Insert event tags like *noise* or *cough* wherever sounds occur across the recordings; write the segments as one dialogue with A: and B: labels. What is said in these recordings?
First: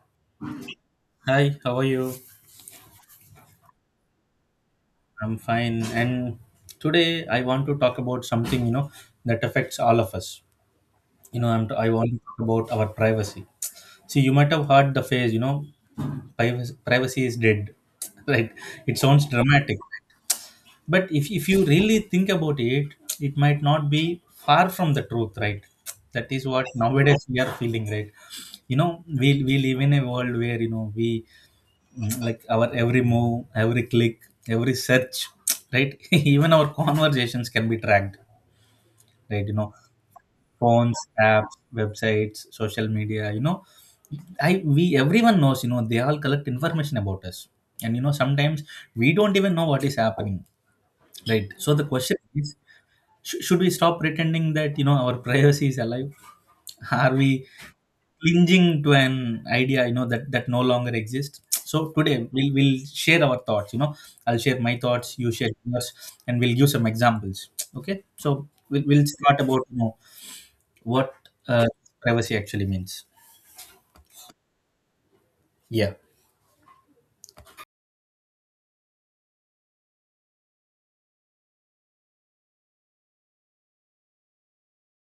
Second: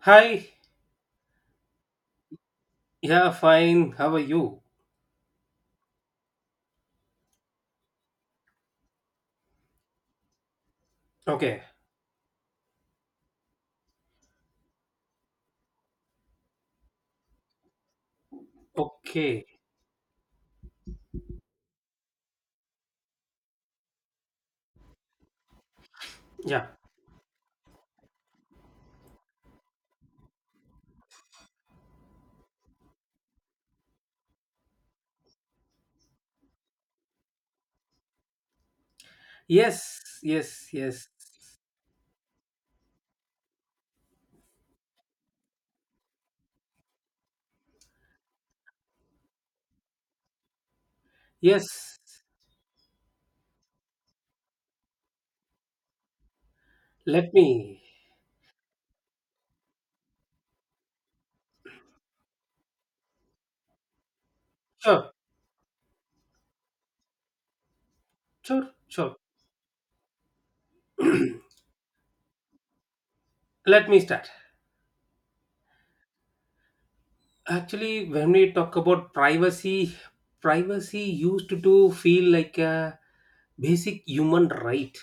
A: Hi.
B: Hi, how are you?
A: Yeah, fine. How are you?
B: I'm fine. And today I want to talk about something, you know, that affects all of us.
A: Okay.
B: I want to talk about our privacy. See, you might have heard the phrase, you know, privacy is dead. *laughs* Right? It sounds
A: Okay.
B: dramatic. But if you really think about it, it might not be far from the truth, right? That is
A: Yeah.
B: what nowadays we are feeling, right? You know, we live in a world where, you know, we like our every move, every click, every search, *tsk* right, *laughs* even our conversations can be tracked, right? You know,
A: Yes. Yes.
B: phones,
A: Yes.
B: apps, websites, social media, you know, I we everyone knows, you know, they all collect information about us. And you know, sometimes we don't even know what is happening, right? So the
A: Yes.
B: question is, should we stop pretending that, you know, our *laughs* privacy is alive? Are
A: Let
B: we
A: me.
B: clinging to an idea, you know, that no longer exists? So today we'll share our thoughts, you know. I'll share my thoughts,
A: Sure.
B: you share yours, and we'll give some examples. Okay, so
A: Sure.
B: we'll
A: Sure.
B: start about, you know, what
A: *clears throat*
B: uh, privacy actually means.
A: Let me start.
B: Yeah,
A: Actually, when we talk about privacy, privacy used to feel like a basic human right,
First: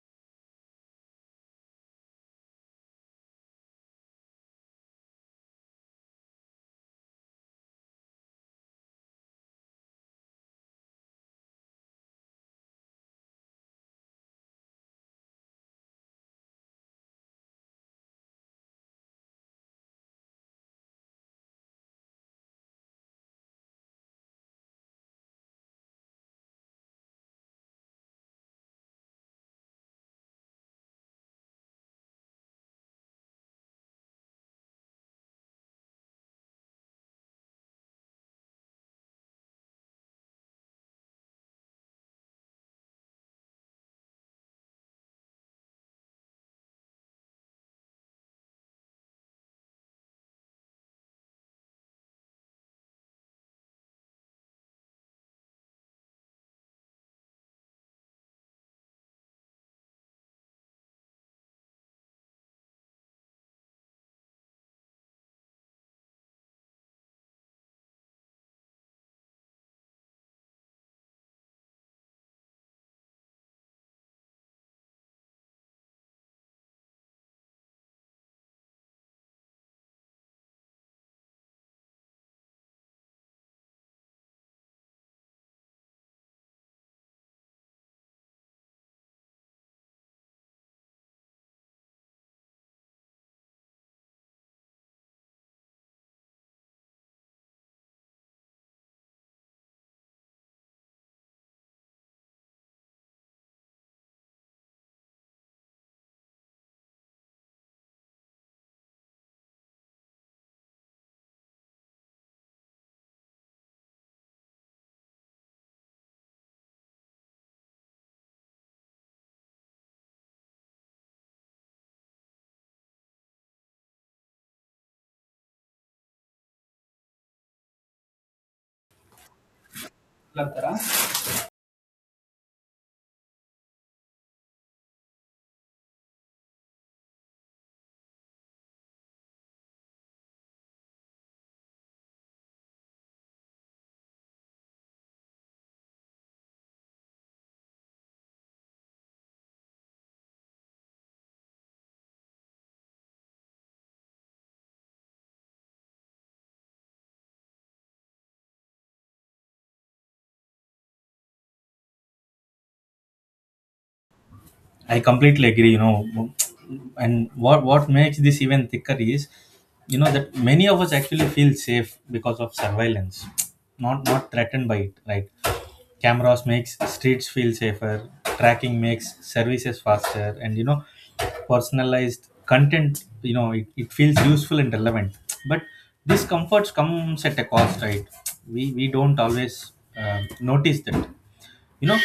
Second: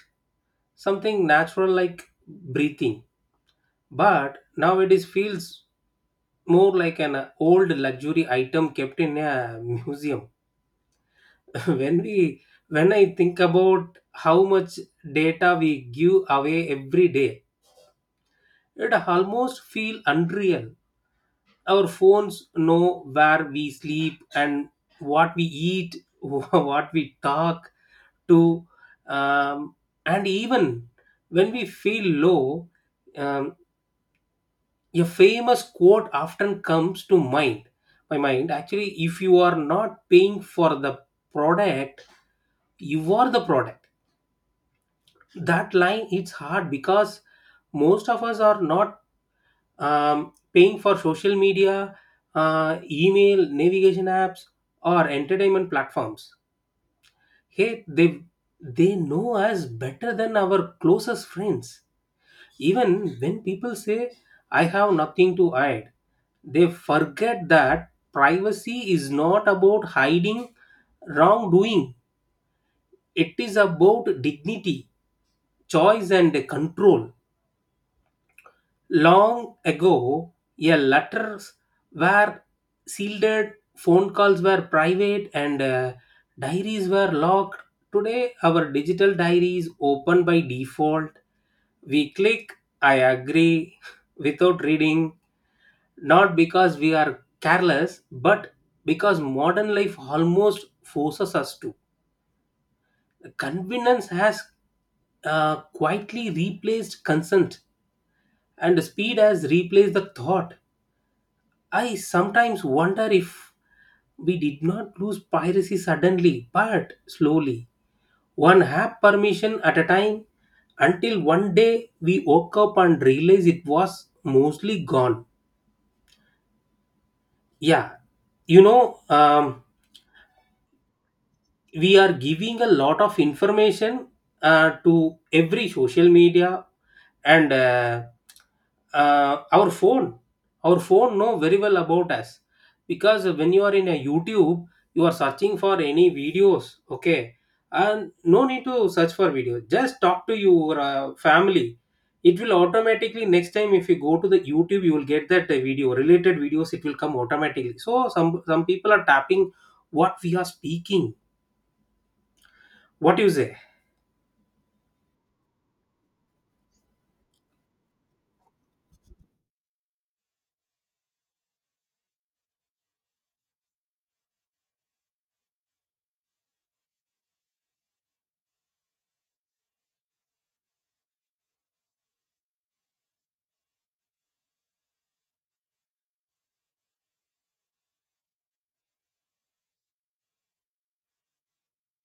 A: something natural like breathing. But now it is feels more like an old luxury item kept in a *laughs* museum. *laughs* when we when I think about how much data we give away every day, it almost feel unreal. Our phones know where we sleep and what we eat, *laughs* what we talk to, um, and even when we feel low, um, a famous quote often comes to mind my mind actually. If you are not paying for the product, you are the product. That line, it's hard because most of us are not paying for social media, email, navigation apps, or entertainment platforms. Hey, they know us better than our closest friends. Even when people say I have nothing to hide, they forget that privacy is not about hiding wrongdoing. It is about dignity, choice, and control. Long ago, a letters were sealed, phone calls were private, and diaries were locked. Today, our digital diary is open by default. We click I agree without reading, not because we are careless, but because modern life almost forces us to. Convenience has quietly replaced consent, and speed has replaced the thought. I sometimes wonder if we did not lose piracy suddenly, but slowly, one app permission at a time, until one day we woke up and realized it was mostly gone. Yeah, you know, um, we are giving a lot of information to every social media, and uh, our phone our phone know very well about us. Because when you are in a YouTube, you are searching for any videos, okay, and no need to search for video, just talk to your family. It will automatically next time if you go to the YouTube, you will get that video, related videos, it will come automatically. So some people are tapping what we are speaking. What do you say?
B: I completely agree, you know. And what makes this even thicker is, you know, that many of us actually feel safe because of surveillance, not threatened by it, right? Cameras makes streets feel safer, tracking makes services faster, and you know, personalized content, you know, it feels useful and relevant. But these comforts comes at a cost, right? We don't always notice that. You know,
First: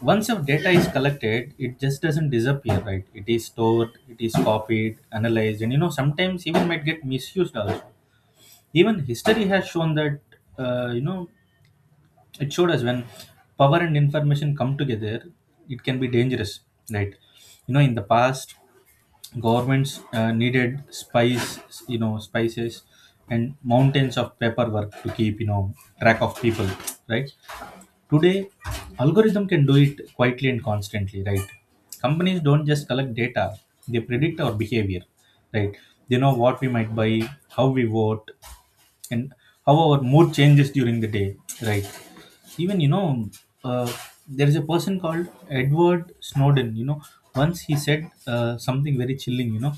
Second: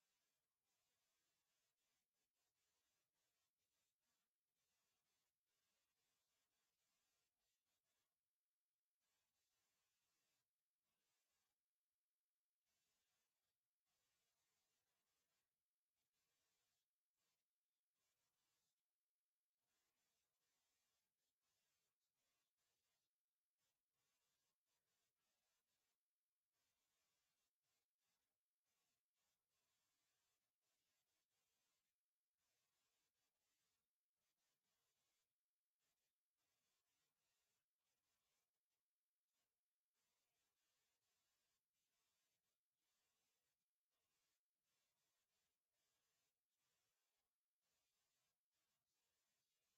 B: once your data is collected, it just doesn't disappear, right? It is stored, it is copied, analyzed, and you know, sometimes even might get misused also. Even history has shown that, you know, it showed us when power and information come together, it can be dangerous, right? You know, in the past, governments needed spies, you know, spices, and mountains of paperwork to keep, you know, track of people, right? Today, algorithm can do it quietly and constantly, right? Companies don't just collect data, they predict our behavior, right? They know what we might buy, how we vote, and how our mood changes during the day, right? Even you know, uh, there is a person called Edward Snowden, you know. Once he said, something very chilling, you know,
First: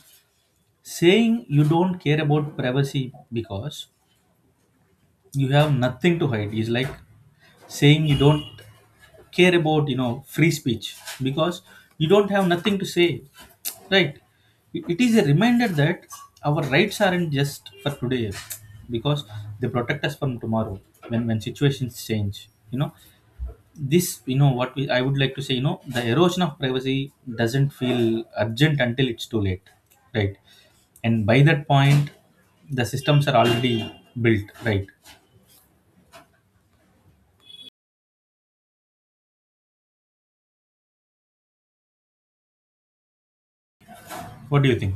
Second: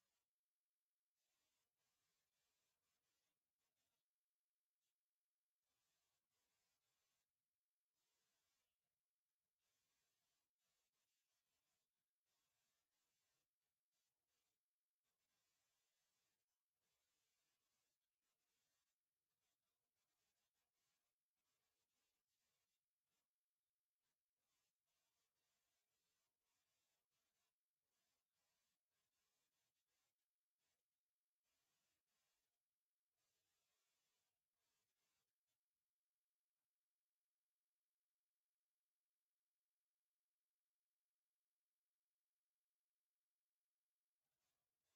B: saying you don't care about privacy because you have nothing to hide is like saying you don't care about, you know, free speech because you don't have nothing to say, right? It is a reminder that our rights aren't just for today, because they protect us from tomorrow, when situations change, you know. This, you know, what I would like to say, you know, the erosion of privacy doesn't feel urgent until it's too late, right? And by that point, the systems are already built, right? What do you think?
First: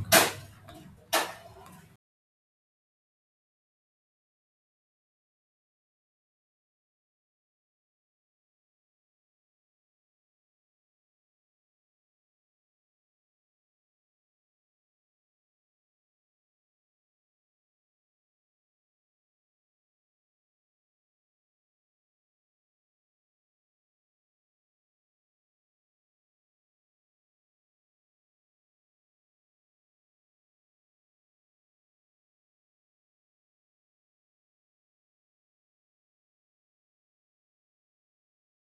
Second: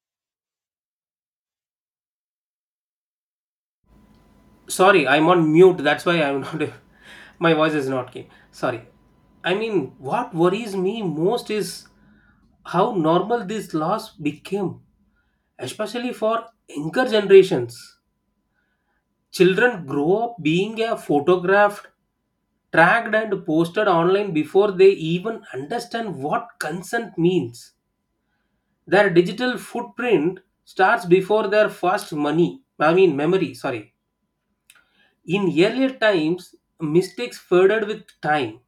A: Sorry, I'm on mute. That's why I'm not. *laughs* My voice is not keen. Sorry. I mean, what worries me most is how normal this loss became, especially for younger generations. Children grow up being photographed, tracked, and posted online before they even understand what consent means. Their digital footprint starts before their first money, I mean, memory. Sorry. In earlier times, mistakes faded with time,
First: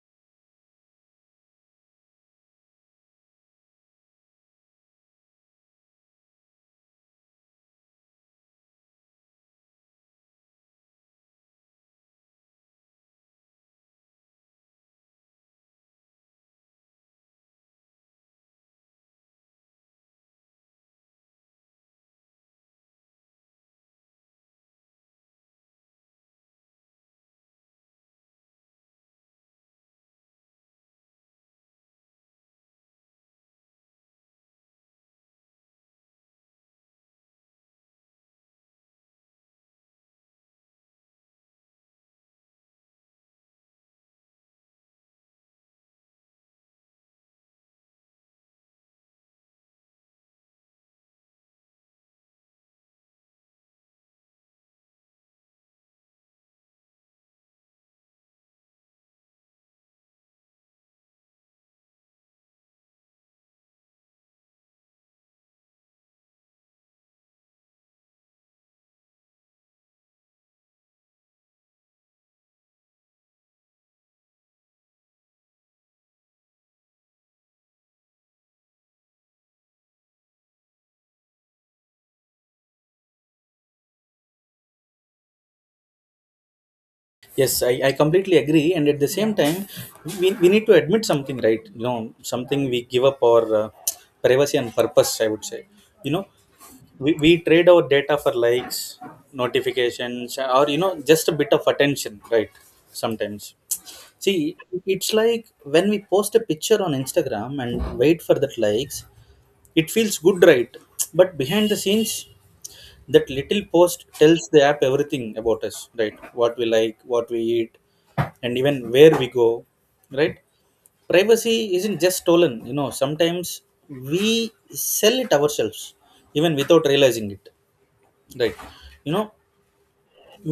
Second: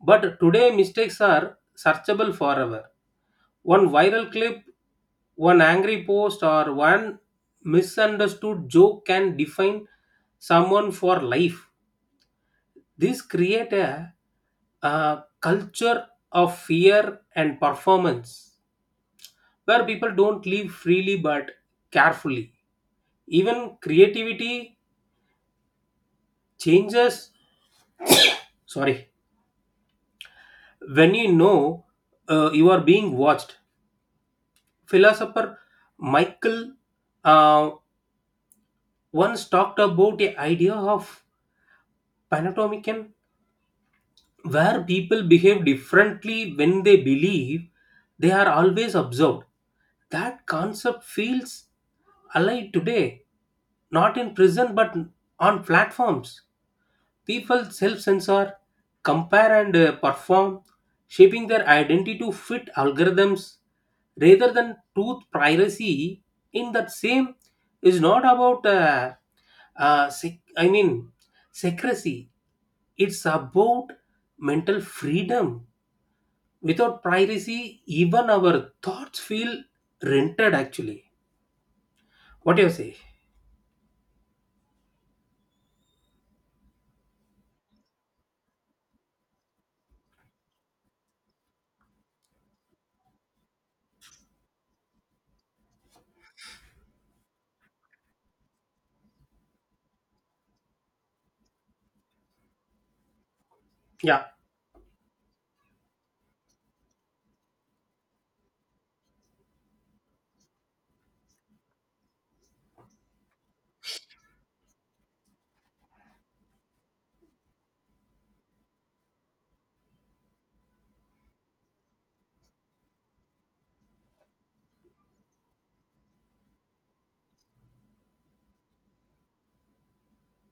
A: but today mistakes are searchable forever. One viral clip, one angry post, or one misunderstood joke can define someone for life. This create a culture of fear and performance where people don't live freely but carefully. Even creativity changes. Sorry, when you are being watched, philosopher Michael uh, once talked about the idea of panopticon, where people behave differently when they believe they are always observed. That concept feels alive today, not in prison but on platforms. People self censor, compare, and perform, shaping their identity to fit algorithms rather than truth. Privacy in that same is not about uh, sec- i mean Secrecy, it's about mental freedom. Without privacy, even our thoughts feel rented actually. What do you say?
B: Yes, I completely agree. And at the, yeah, same time, we need to admit something, right? You know, something we give up our privacy and purpose, I would say. You know, we trade our data for likes, notifications, or, you know, just a bit of attention, right? Sometimes.
A: Yeah,
B: See, it's like when we post a picture on Instagram and wait for that likes, it feels good, right? But behind the scenes, that little post tells the app everything about us, right? What we like, what we eat, and even where we go, right? Privacy isn't just stolen, you know, sometimes we sell it ourselves, even without realizing it, right? You know,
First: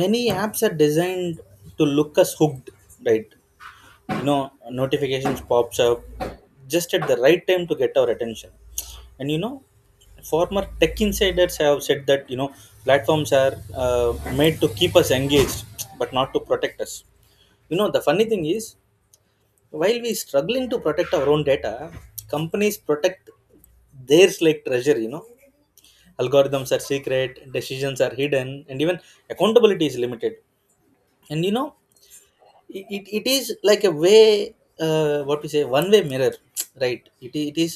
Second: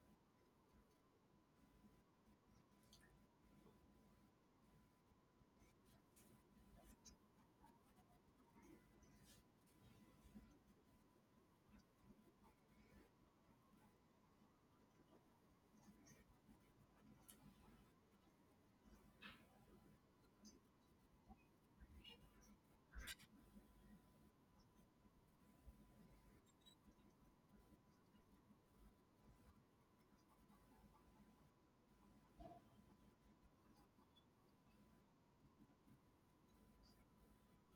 B: many apps are designed to look us hooked, right? You know, notifications pops up just at the right time to get our attention. And you know, former tech insiders have said that, you know, platforms are uh, made to keep us engaged but not to protect us. You know, the funny thing is, while we struggling to protect our own data, companies protect theirs like treasure, you know. Algorithms are secret, decisions are hidden, and even accountability is limited. And you know, it is like a way, what we say, one way mirror, *tsk* right? It is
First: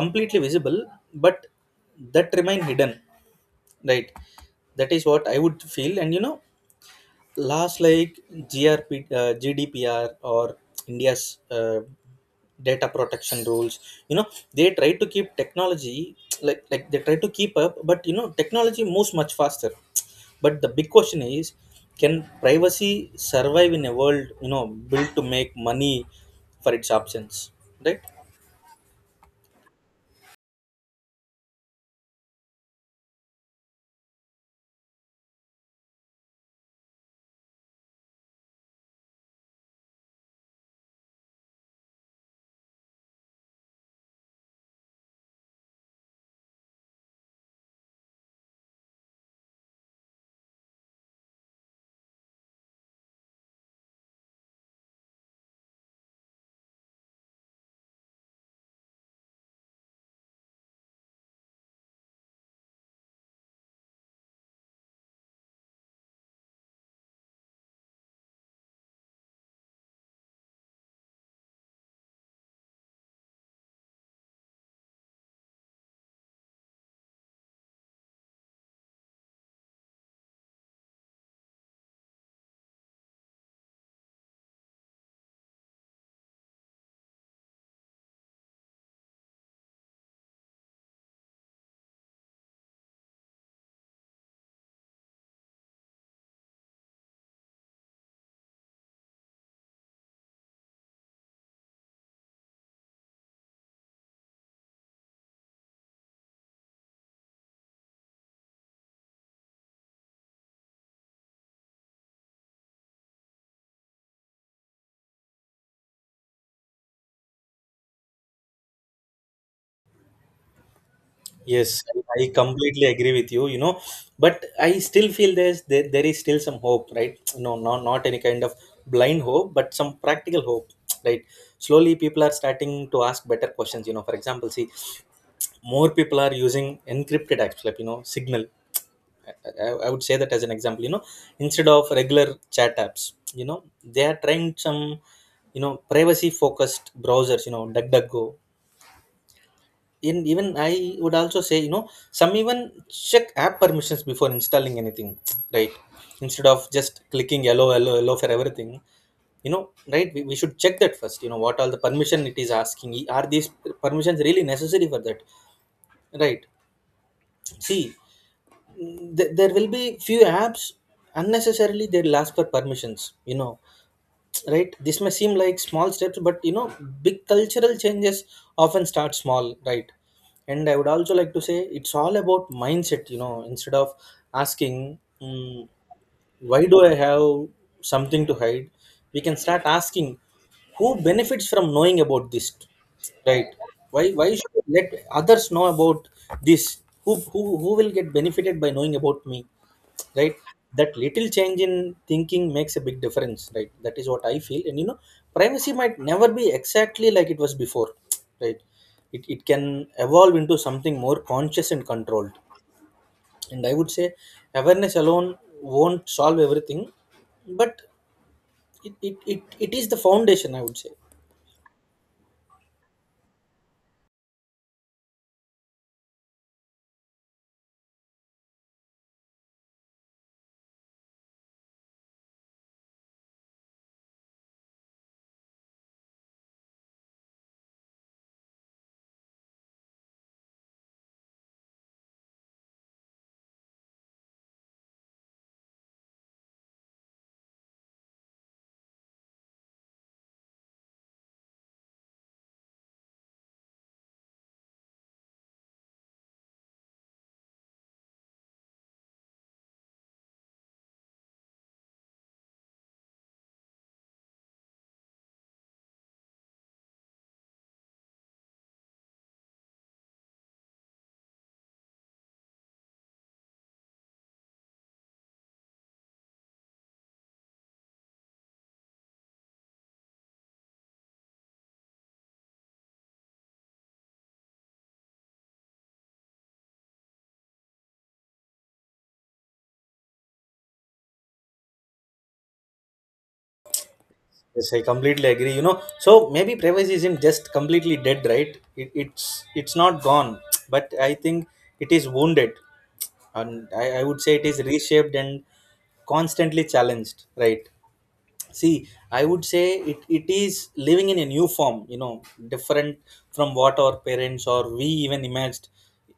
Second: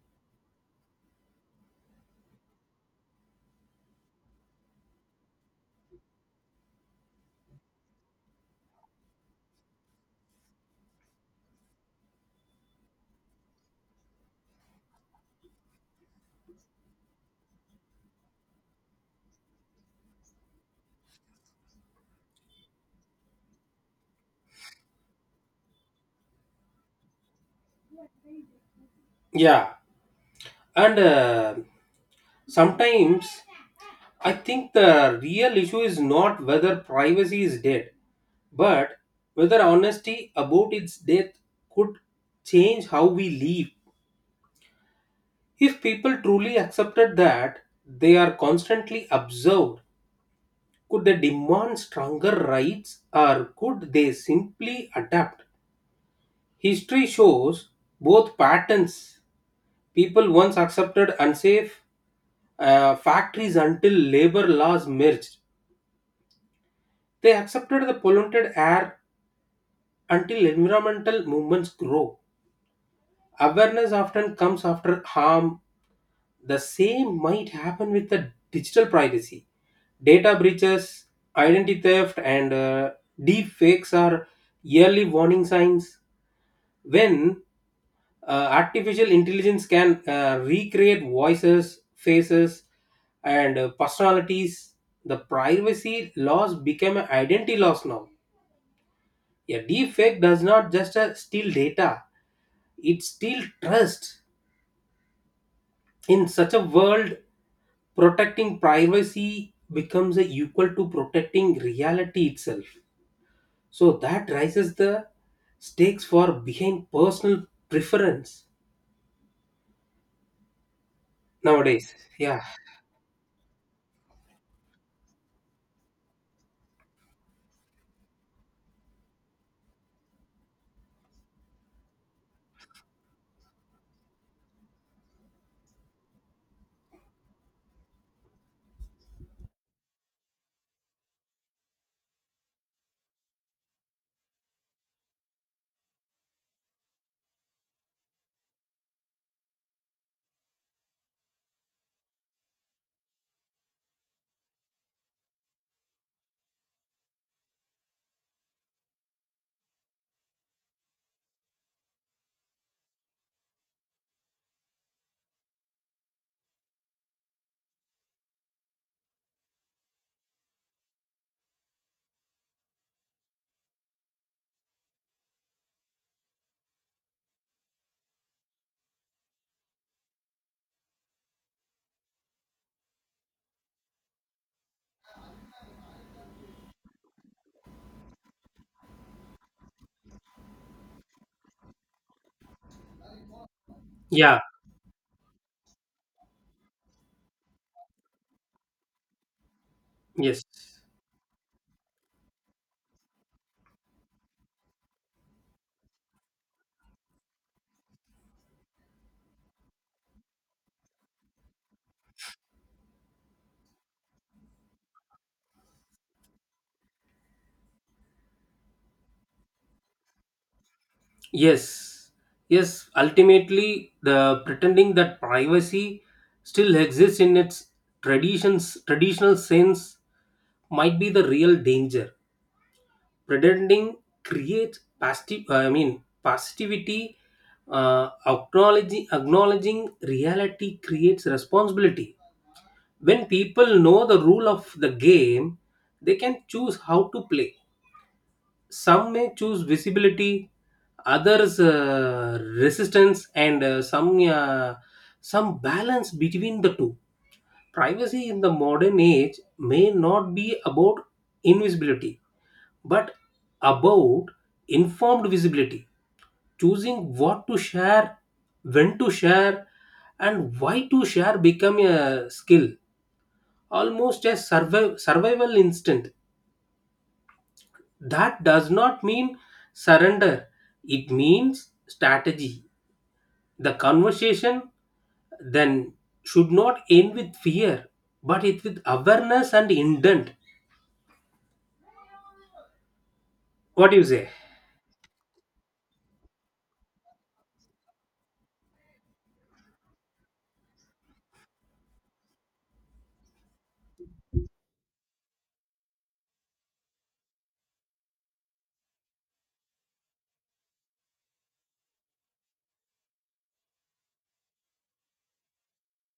B: completely visible, but that remain hidden, right? That is what I would feel. And you know, last, like GRP, GDPR, or India's data protection rules, you know, they try to keep technology like they try to keep up, but you know, technology moves much faster. But the big question is, can privacy survive in a world, you know, built to make money for its options, right?
A: yeah. And sometimes I think the real issue is not whether privacy is dead, but whether honesty about its death could change how we live. If people truly accepted that they are constantly observed, could they demand stronger rights, or could they simply adapt? History shows both patterns. People once accepted unsafe factories until labor laws merged. They accepted the polluted air until environmental movements grow. Awareness often comes after harm. The same might happen with the digital privacy. Data breaches, identity theft, and deep fakes are early warning signs. When artificial intelligence can recreate voices, faces, and personalities, the privacy loss become an identity loss. Now a deep does not just steal data, it steals trust. In such a world, protecting privacy becomes a equal to protecting reality itself. So that raises the stakes for behind personal preference
B: Yes,
A: nowadays.
B: I
A: Yeah.
B: completely agree with you, you know, but I still feel there's there is still some hope, right? No, not any kind of blind hope, but some practical hope, right? Slowly people are starting to ask better questions, you know. For example, see, more people are using encrypted apps, like, you know, Signal. I, I would say that as an example, you know, instead of regular chat apps, you know, they are trying some, you know, privacy focused browsers, you know, DuckDuckGo. In even i would also say, you know, some even check app permissions before installing anything, *tsk* right? Instead of just clicking yellow for everything, you know, right? We should check that first, you know, what all the permission it is asking. Are these permissions really necessary for that, right? See, there will be few apps unnecessarily they'll ask for permissions, you know, right? This may seem like small steps, but you know, big cultural changes often start small, right? And I would also like to say, it's all about mindset. You know, instead of asking, why do I have something to hide, we can start asking, who benefits from knowing about this, right? Why
A: Yeah.
B: should I let others know about this, who will get benefited by knowing about me, right?
A: Yes.
B: That little change in thinking makes a big difference, right? That is what I feel. And you know, privacy might never be exactly like it was before, right? It can evolve into something more conscious and controlled. And I would say, awareness alone won't solve everything, but it is the foundation, I would say.
A: Yes, yes, ultimately, the pretending that privacy still exists in its traditional sense might be the real danger. Pretending creates passive, I mean, passivity. Acknowledging reality creates responsibility. When people know the rule of the game, they can choose how to play. Some may choose visibility, others resistance, and some balance between the two. Privacy in the modern age may not be about invisibility, but about informed visibility. Choosing what to share, when to share, and why to share become a skill, almost a survival instinct. That does not mean surrender, it means strategy. The conversation then should not end with fear, but it with awareness and intent. What do you say?
B: Yes, I completely agree. You know, so maybe privacy isn't just completely dead, right? It's not gone, *tsk* but I think it is wounded, and I would say it is reshaped and constantly challenged, right? See, I would say it is living in a new form, you know, different from what our parents or we even imagined,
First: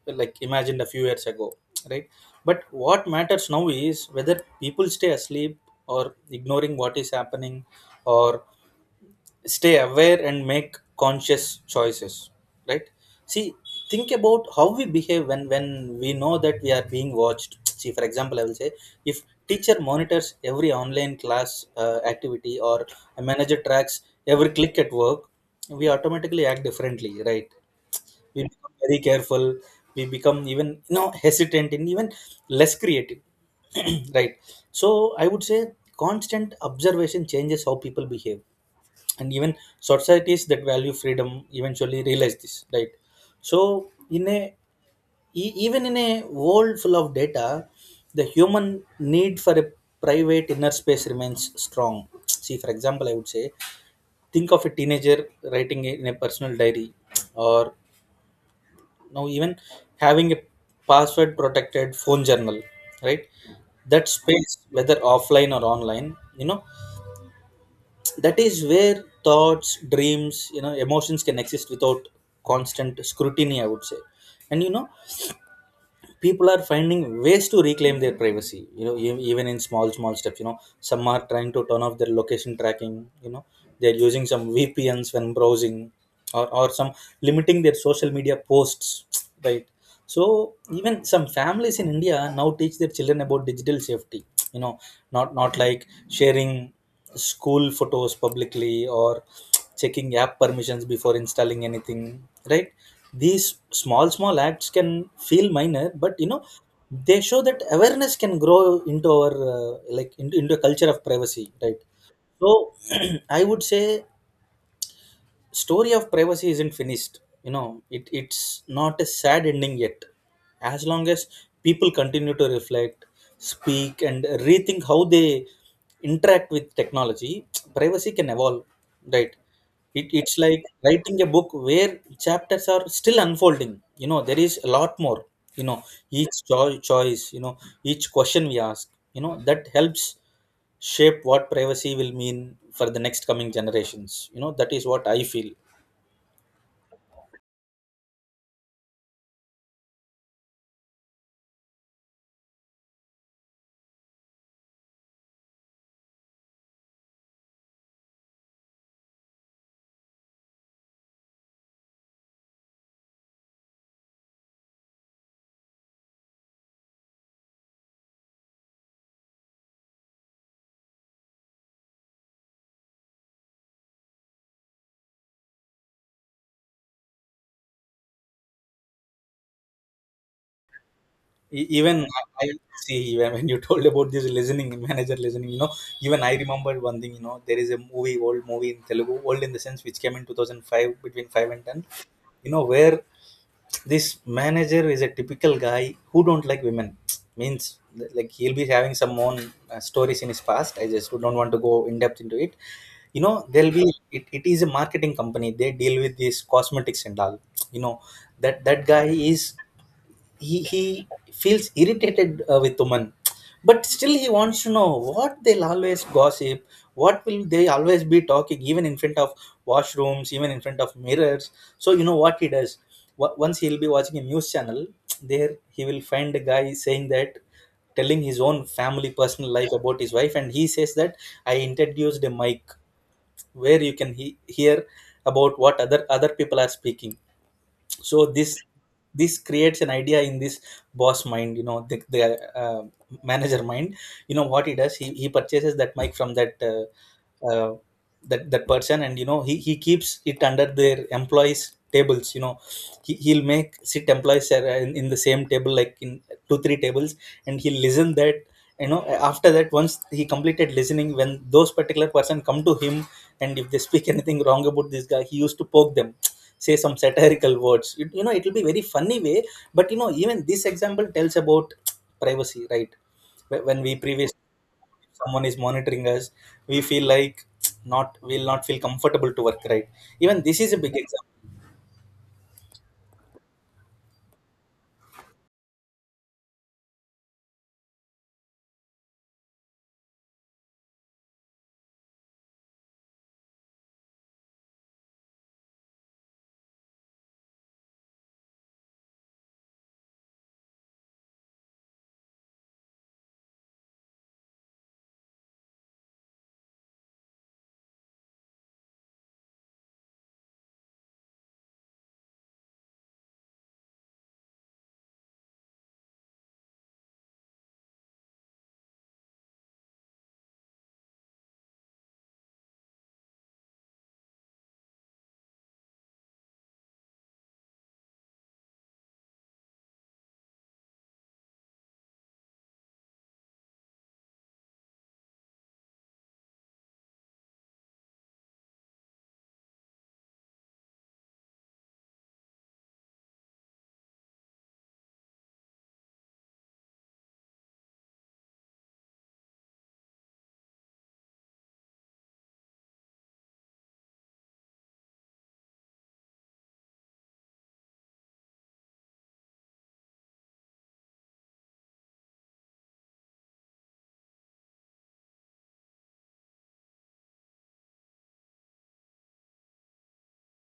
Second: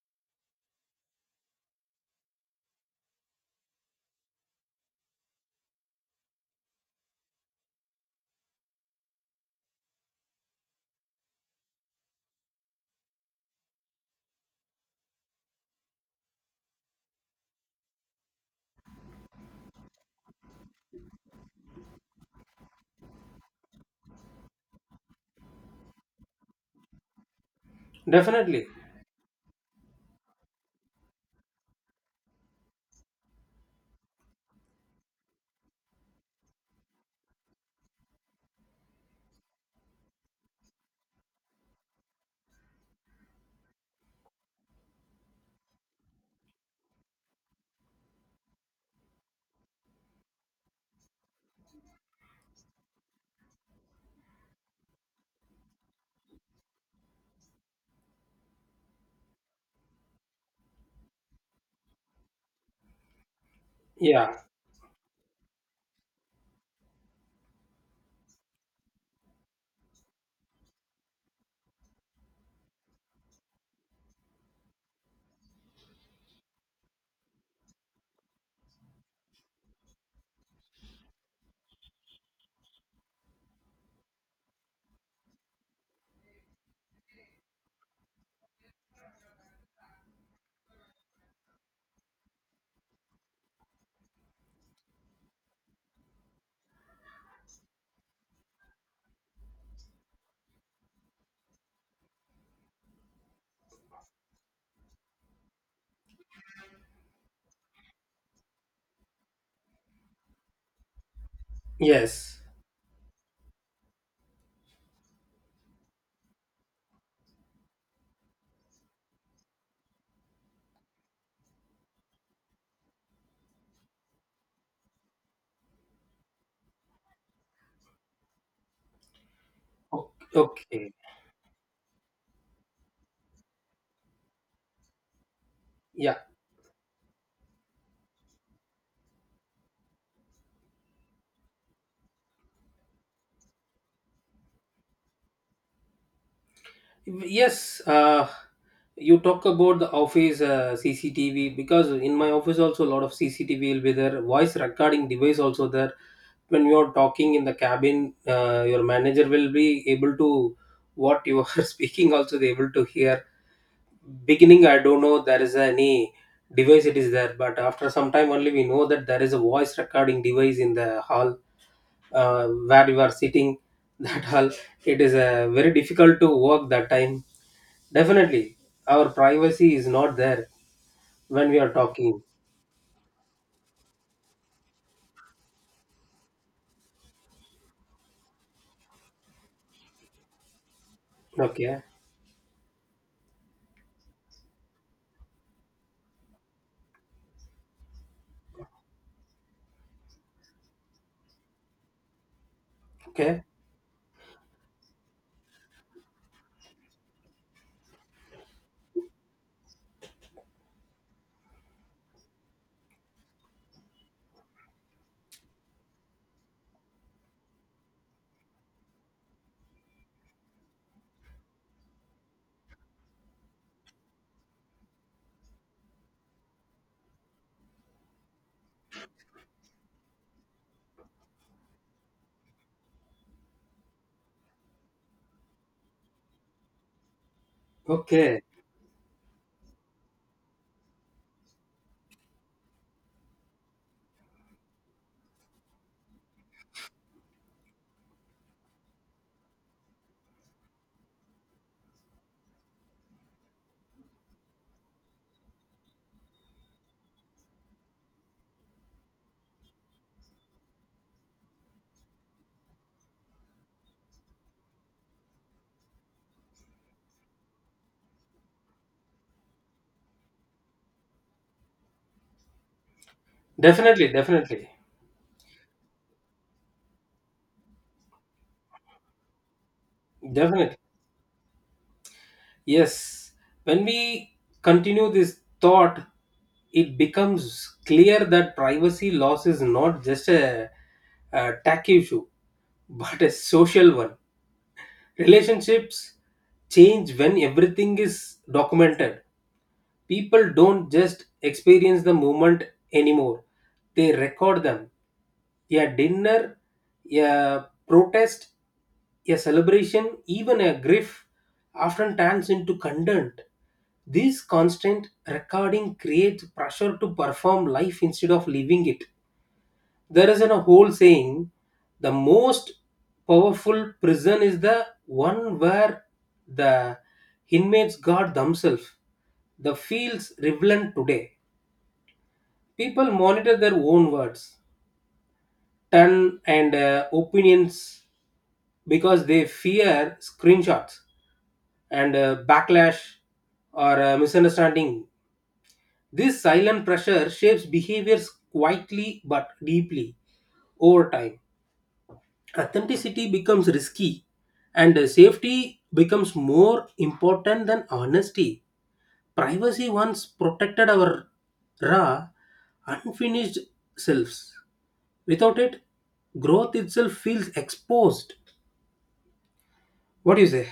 B: like imagined a few years ago, right? But what matters now is whether people stay asleep or ignoring what is happening, or stay aware and make conscious choices, right? See, think about how we behave when we know that we are being watched. *tsk* See, for example, I will say, if teacher monitors every online class activity or a manager tracks every click at work, we automatically act differently, right? We
A: Definitely.
B: become very careful, we become even, you know, hesitant, and even less creative. *clears throat* Right? So I would say, constant observation changes how people behave. And even societies that value freedom eventually realize this, right? So in a, even in a world full of data, the human need for a private inner space remains strong. *tsk* See, for example, I would say, think of a teenager writing in a personal diary, or now even having a password protected phone journal, right? That
A: Yeah.
B: space, whether offline or online, you know, that is where thoughts, dreams, you know, emotions can exist without constant scrutiny, I would say. And you know, people are finding ways to reclaim their privacy, you know, even in small small steps. You know, some are trying to turn off their location tracking, you know, they're using some VPNs when browsing, or some limiting their social media posts. *tsk* Right? So even some families in India now teach their children about digital safety, you know, not like sharing school photos publicly, or checking app permissions before installing anything, right? These small small acts can feel minor, but you know, they show that awareness can grow into our, like into a culture of privacy, right?
A: Yes.
B: So, *clears throat* I would say, story of privacy isn't finished. You know, it's not a sad ending yet. As long as people continue to reflect, speak, and rethink how they interact with technology, *tsk* privacy can evolve, right? it,
A: O-
B: it's like
A: Okay.
B: writing a book where chapters are still unfolding. You know, there is a lot more, you know,
A: Yeah.
B: each choice, you know, each question we ask, you know, that helps shape what privacy will mean for the next coming generations. You know, that is What I feel.
A: Yes. You talk about the office CCTV because in my office also a lot of CCTV will be there. Voice recording device also there. When you are talking in the cabin, your manager will be able to what you are *laughs* speaking also they able to hear. Beginning I don't know there is any device it is there, but after some time only we know that there is a voice recording device in the hall, where you are sitting. *laughs* That hall, it is very difficult to work that time. Definitely our privacy is not there when we
B: E-
A: are
B: even
A: talking.
B: I I see, even when you *laughs* told about this listening manager listening, you know, even I remembered one thing. You know, there is a movie, old movie in Telugu, old in the sense which came in 2005, between five and
A: Okay.
B: ten. You know, where this manager is a typical guy who don't like women. *tsk* Means like he'll be having some own stories in his past. I just don't want to go in depth into it. You know
A: Okay.
B: It is a marketing company, they deal with these cosmetics and all. You know That guy is, he feels irritated with women, but still he wants to know what they'll always gossip, what will they always be talking, even in front of washrooms, even in front of mirrors. So you know what he does, once he'll be watching a news channel, there he will find a guy saying that, telling his own family personal life about his wife, and he says that I introduced a mic where you can hear about what other people are speaking. So
A: Okay.
B: this creates an idea in this boss mind, you know, the uh, manager mind. You know what he does, he purchases that mic from that uh, that person, and you know he keeps it under their employees tables. You know He'll make sit employees in the same table, like in two three tables, and he'll listen that. You know After that, once he completed listening, when those particular person come to him and if they speak *laughs* anything wrong about this guy, he used to poke them, say some satirical words. You know, it will be very funny way. But you know, even this example tells about privacy, right? When we
A: Definitely.
B: previous,
A: Definitely.
B: someone is monitoring us, we feel like, *tsk* not, we'll not feel comfortable to work, right? Even this is
A: Definitely.
B: a big example.
A: Yes. When we continue this thought, it becomes clear that privacy loss is not just a tacky issue, *laughs* but a social one. Relationships change when everything is documented. People don't just experience the moment anymore, they record them. A dinner, a protest, a celebration, even a grief often turns into content. This constant recording creates pressure to perform life instead of living it. There is a whole saying, the most powerful prison is the one where the inmates guard themselves. The fields relevant today. People monitor their own words, tone, and opinions because they fear screenshots and backlash or misunderstanding. This silent pressure shapes behaviors quietly but deeply over time. Authenticity becomes risky, and safety becomes more important than honesty. Privacy once protected our raw, unfinished selves. Without it, growth itself feels exposed. What do you say?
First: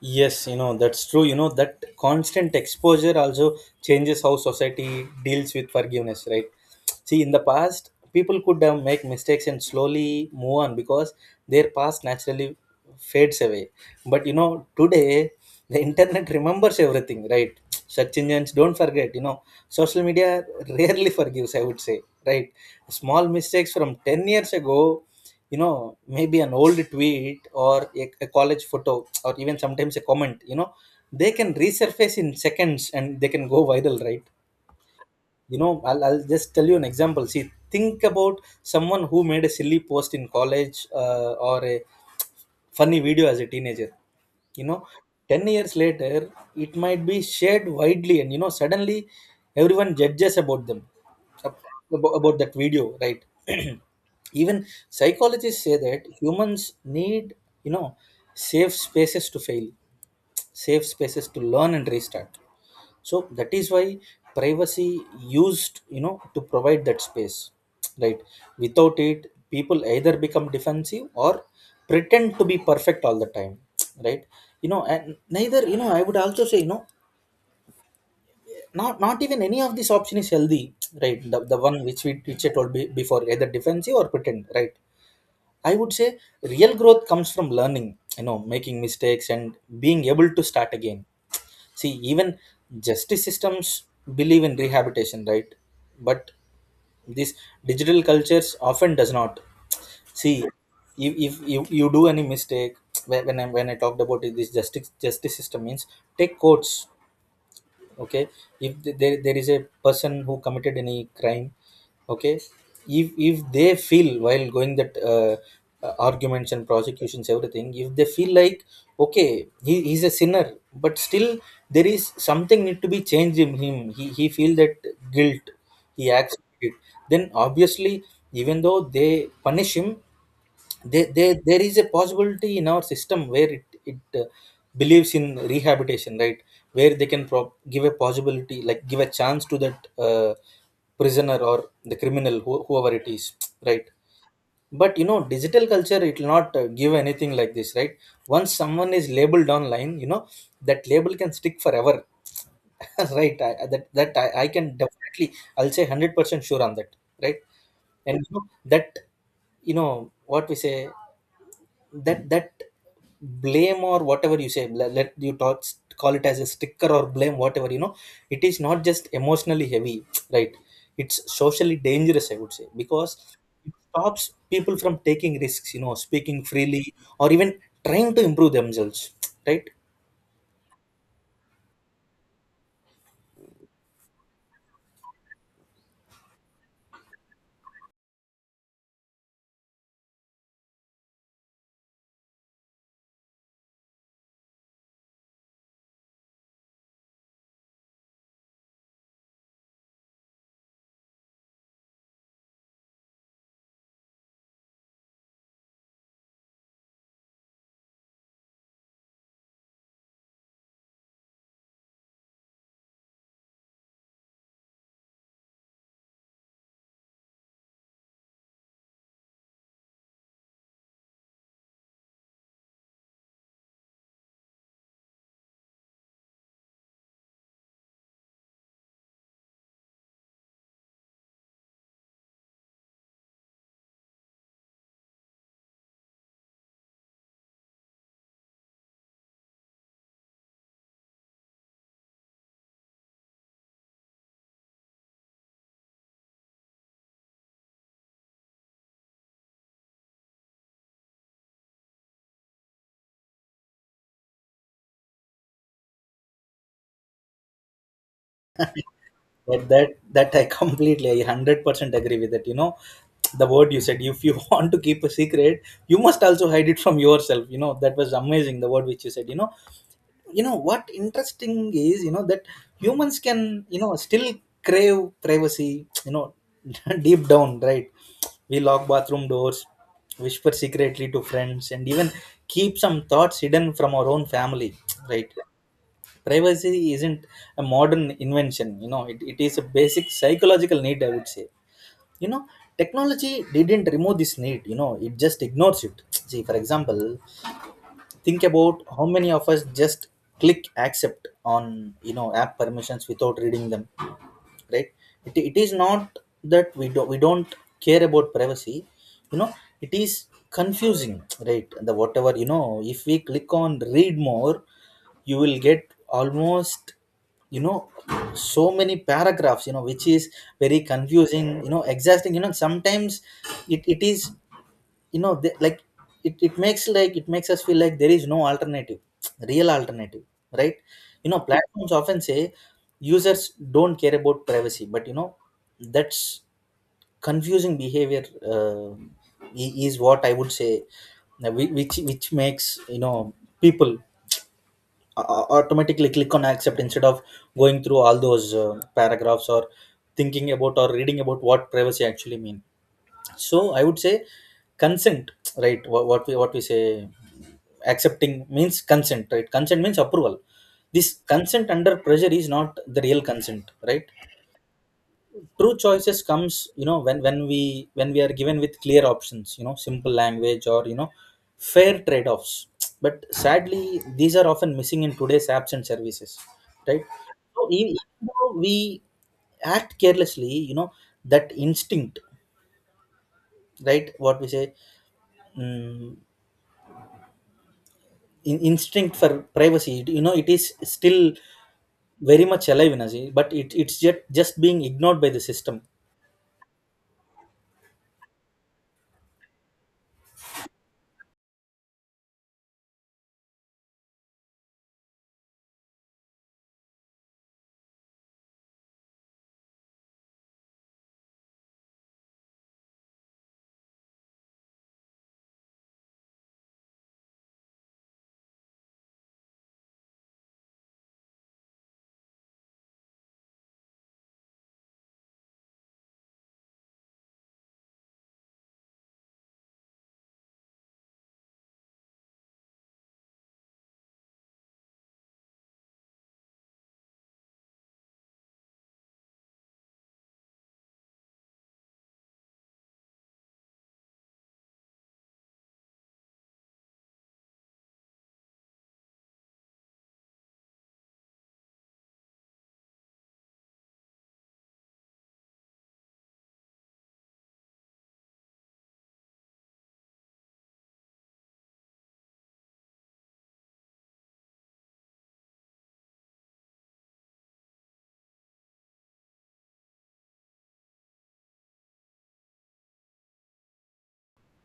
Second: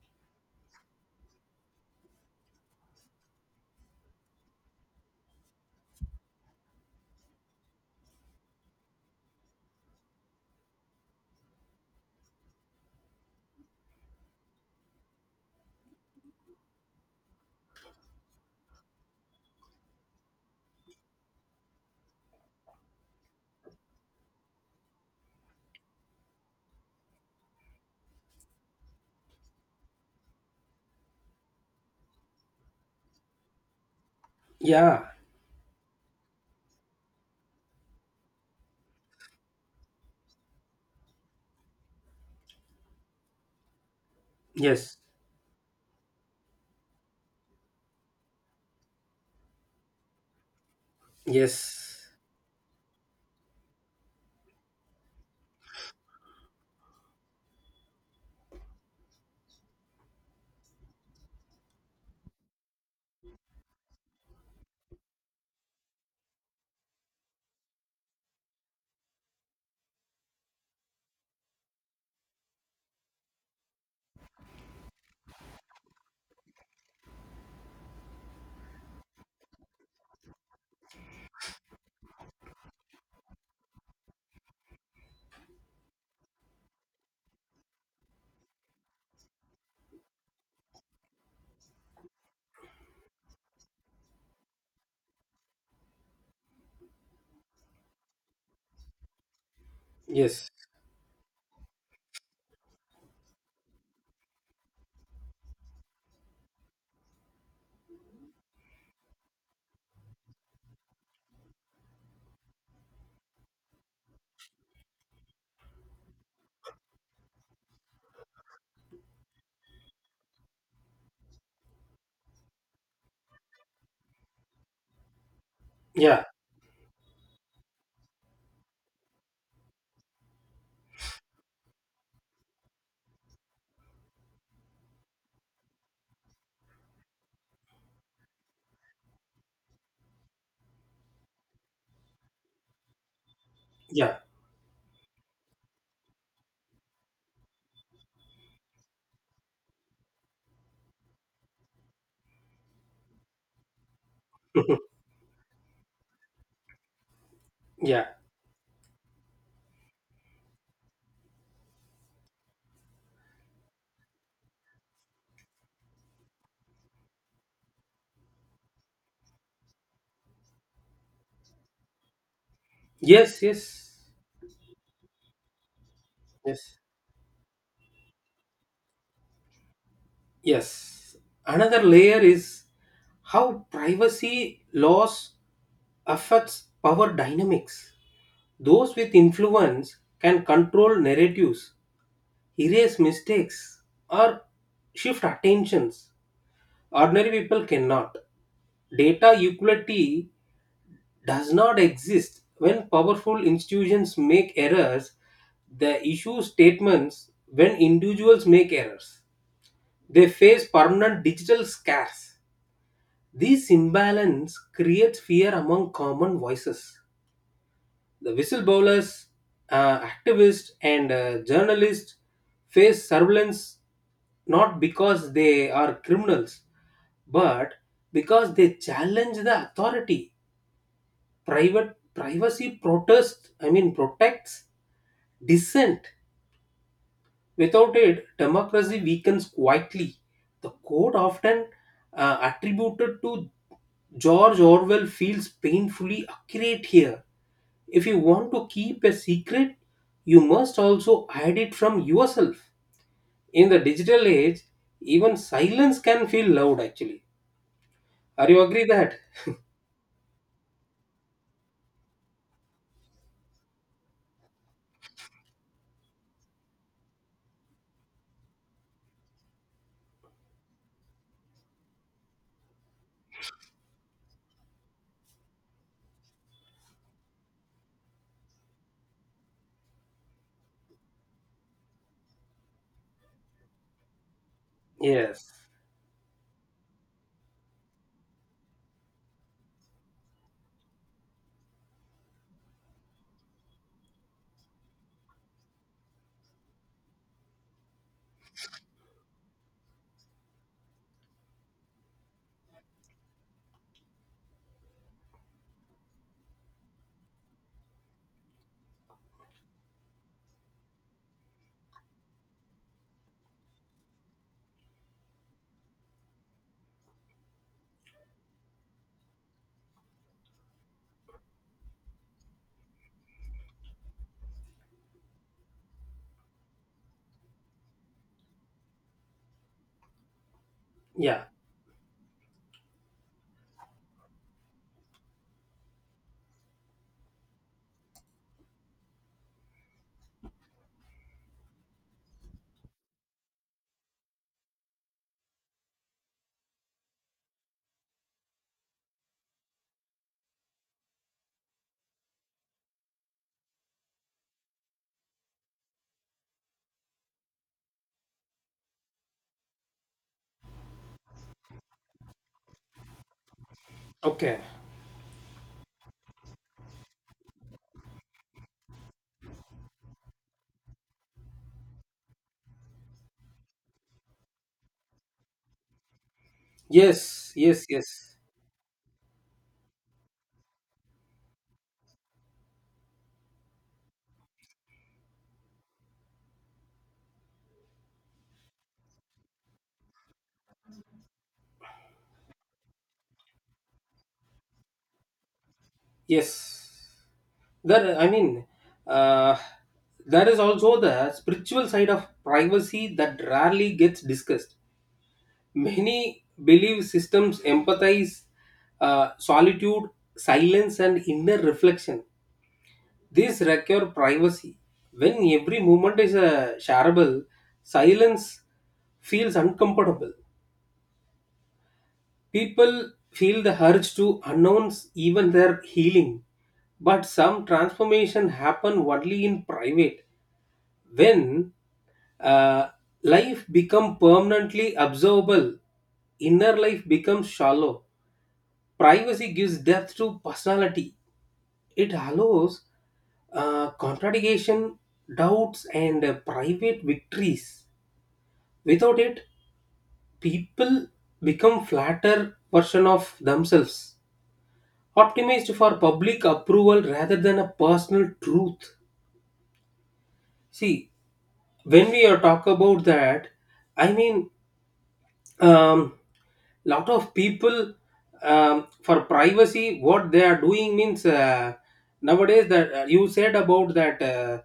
B: Yes, you know, that's true. You know, that constant exposure also changes how society deals with forgiveness, right? See, in the past, people could make mistakes and slowly move on because their past naturally fades away. But you know, today, the internet *laughs* remembers everything, right? Search engines don't forget, you know, social media rarely forgives, I would say, right? Small mistakes from 10 years ago, you know, maybe an old tweet or a college photo, or even sometimes a comment, you know, they can resurface in seconds and they can go viral, right?
A: Yeah.
B: You know, I'll just tell you an example. See, think about someone who made a silly post in college, or a funny video as a teenager. You know,
A: Yes.
B: 10 years later it might be shared widely, and you know suddenly everyone judges about them ab-
A: Yes.
B: about that video, right? *clears throat* even psychologists say that humans need, you know, safe spaces to fail, safe spaces to learn and restart. So that is why privacy used, you know, to provide that space, right? Without it, people either become defensive or pretend to be perfect all the time, *tsk* right? You know, and neither, you know, I would also say, you know, not even any of this option is healthy, *tsk* right? The one which we, which I told before, either defensive or pretend, right? I would say real growth comes from learning, you know, making mistakes, and being able to start again. See, even justice systems believe in rehabilitation, right? But this digital cultures often does not. See,
A: Yes.
B: if you do any mistake, when I talked about it, this justice system means take courts. Okay, if th- there is a person who committed any crime, okay, if they feel while going that arguments and prosecutions, everything, if they feel like okay, he's a sinner, but still there is something need to be changed in him, he feel that guilt, he
A: Yeah.
B: acts like it, then obviously, even though they punish him, there is a possibility in our system where it believes in rehabilitation, right? Where they can give a possibility, like give a chance to that prisoner or the criminal, whoever it is, right?
A: Yeah.
B: But you know, digital culture, it will not give anything like this, right? Once someone is labeled online, you know, that label can stick forever, *laughs* right? I can definitely I'll say 100% sure on that, right?
A: Yeah.
B: And you know, that, you know what we say, that blame, or whatever you say, let you talk, call it as a sticker or blame, whatever, you know, it is not just emotionally heavy, *tsk* right? It's socially dangerous, I would say, because
A: Yes.
B: it
A: Yes.
B: stops people from taking risks, you know, speaking
A: Yes.
B: freely, or even trying to improve themselves, *tsk* right?
A: Yes. Another layer is how privacy laws affects power dynamics. Those with influence can control narratives, erase mistakes, or shift attentions. Ordinary people cannot. Data equality does not exist. When powerful institutions make errors, they issue statements. When individuals make errors, they face permanent digital scars. This imbalance creates fear among common voices. The whistleblowers, activists, and journalists face surveillance, not because they are criminals, but because they challenge the authority. Private privacy protest, I mean, protects dissent. Without it, democracy weakens quietly. The quote often attributed to George Orwell feels painfully accurate here. If you want to keep a secret, you must also hide it from yourself. In the digital age, even silence can feel loud actually. Are you agree that?
B: But that I *laughs* completely, I 100% agree with that. You know, the word you said, if you *laughs* want to keep a secret, you must also hide it from yourself. You know, that was amazing. The word which you said. You know what interesting is, you know, that humans can, you know, still crave privacy. You know, *laughs* deep down, right? We lock bathroom doors, whisper secretly to friends, and even keep some thoughts hidden from our own family, right?
A: Yes.
B: Privacy isn't a modern invention. You know, it is a basic psychological need, I would say. You know, technology didn't remove this need, you know, it just ignores it. *tsk* see, for example, think about how many of us just click accept on, you know, app permissions without reading them, right? it is not that we don't, we don't care about privacy, you know, it is confusing, right? The, whatever, you know, if we click on read more, you will get almost, you know, so many paragraphs, you know, which is very confusing, you know, exhausting, you know. Sometimes it is, you know, they, like, it makes, like, it makes us feel like there is no alternative, real alternative, right? You know,
A: Yeah.
B: platforms often say users don't care about privacy, but you know, that's confusing behavior, uh, I- is what I would say. Which which makes, you know, people automatically click on accept instead of going through all those paragraphs, or thinking about, or reading about what privacy actually means. So I would say consent, right, what we, what we say accepting means consent, right? Consent means approval. This consent under pressure is not the real consent, right?
A: Okay.
B: True choices comes, you know, when when we are given with clear options, you know, simple language, or you know, fair trade offs. But sadly these are often missing in today's apps and services, right?
A: Yes,
B: So e-
A: yes,
B: even
A: yes.
B: though we act carelessly, you know, that instinct, right, what we say, Mm, instinct for privacy, you know, it is still very much alive in us, eh, but it's just being ignored by the system.
A: Yes. That I mean, uh, there is also the spiritual side of privacy that rarely gets discussed. Many belief systems empathize solitude, silence, and inner reflection. These wreck your privacy. When every movement is shareable, silence feels uncomfortable. People feel the urge to announce even their healing. But some transformation happen only in private. When uh, life become permanently observable, inner life becomes shallow. Privacy gives depth to personality. It allows contradiction, doubts, and private victories. Without it, people become flatter version of themselves, optimized for public approval rather than a personal truth. See, when we are talk about that, I mean, um, lot of people, for privacy what they are doing means, nowadays that you said about that uh,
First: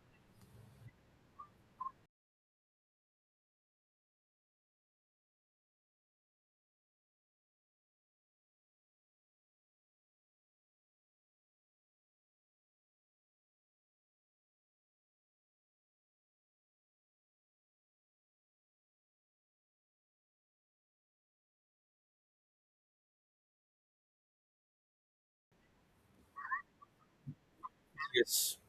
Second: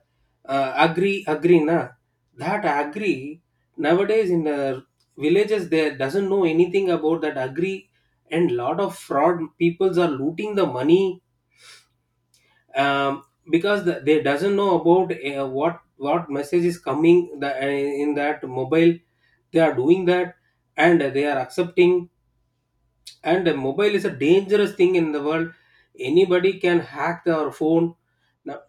A: uh, agri, agree na, that agri, nowadays in villages they doesn't know anything about that agri, and lot of fraud peoples are looting the money, um, because they doesn't know about what message is coming in that mobile, they are doing that and they are accepting. And a mobile is a dangerous thing in the world. Anybody can hack our phone.
B: Yes,
A: Now-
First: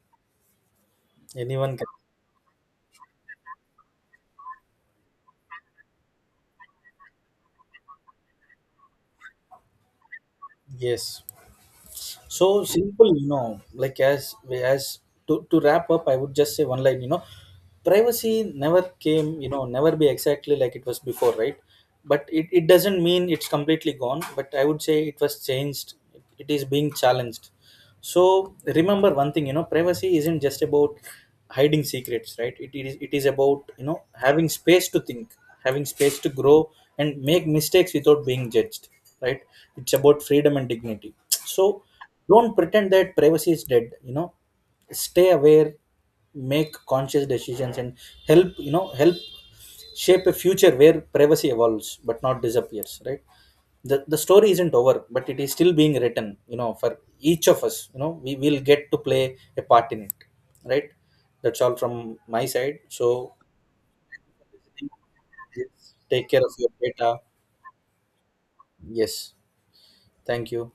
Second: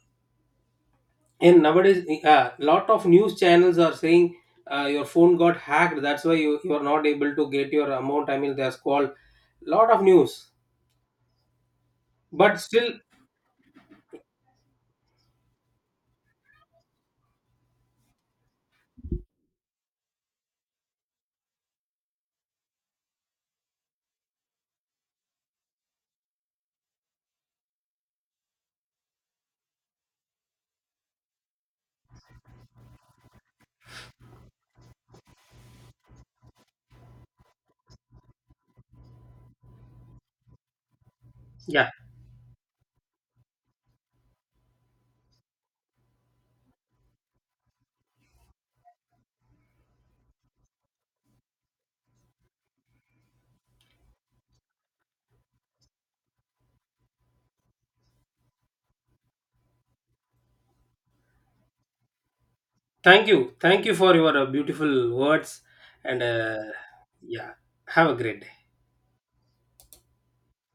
A: And
B: anyone can.
A: nowadays, a lot of news channels are saying your phone got hacked. That's why you are not able to get your amount. I mean, there's called lot of news.
B: Yes. So
A: But still,
B: simple, you know, like as, to wrap up, I would just say one line. You know, privacy never came, you know, never be exactly like it was before, right? But it doesn't mean it's completely gone, but I would say it was changed, it is being challenged. So remember one thing, you know, privacy isn't just about hiding secrets, right? It is about, you know, having space to think, having space to grow, and make mistakes without being judged, right? It's about freedom and dignity. So
A: yeah.
B: don't pretend that privacy is dead. You know, stay aware, make conscious decisions, and help, you know, help shape a future where privacy evolves but not disappears, right? The story isn't over, but it is still being written. You know, for each of us, you know, we will get to play a part in it, right? That's all from my side. So
A: Thank you. Thank you for your beautiful words.
B: please
A: And
B: take care of your data.
A: yeah, have a great day.
B: Yes, thank you.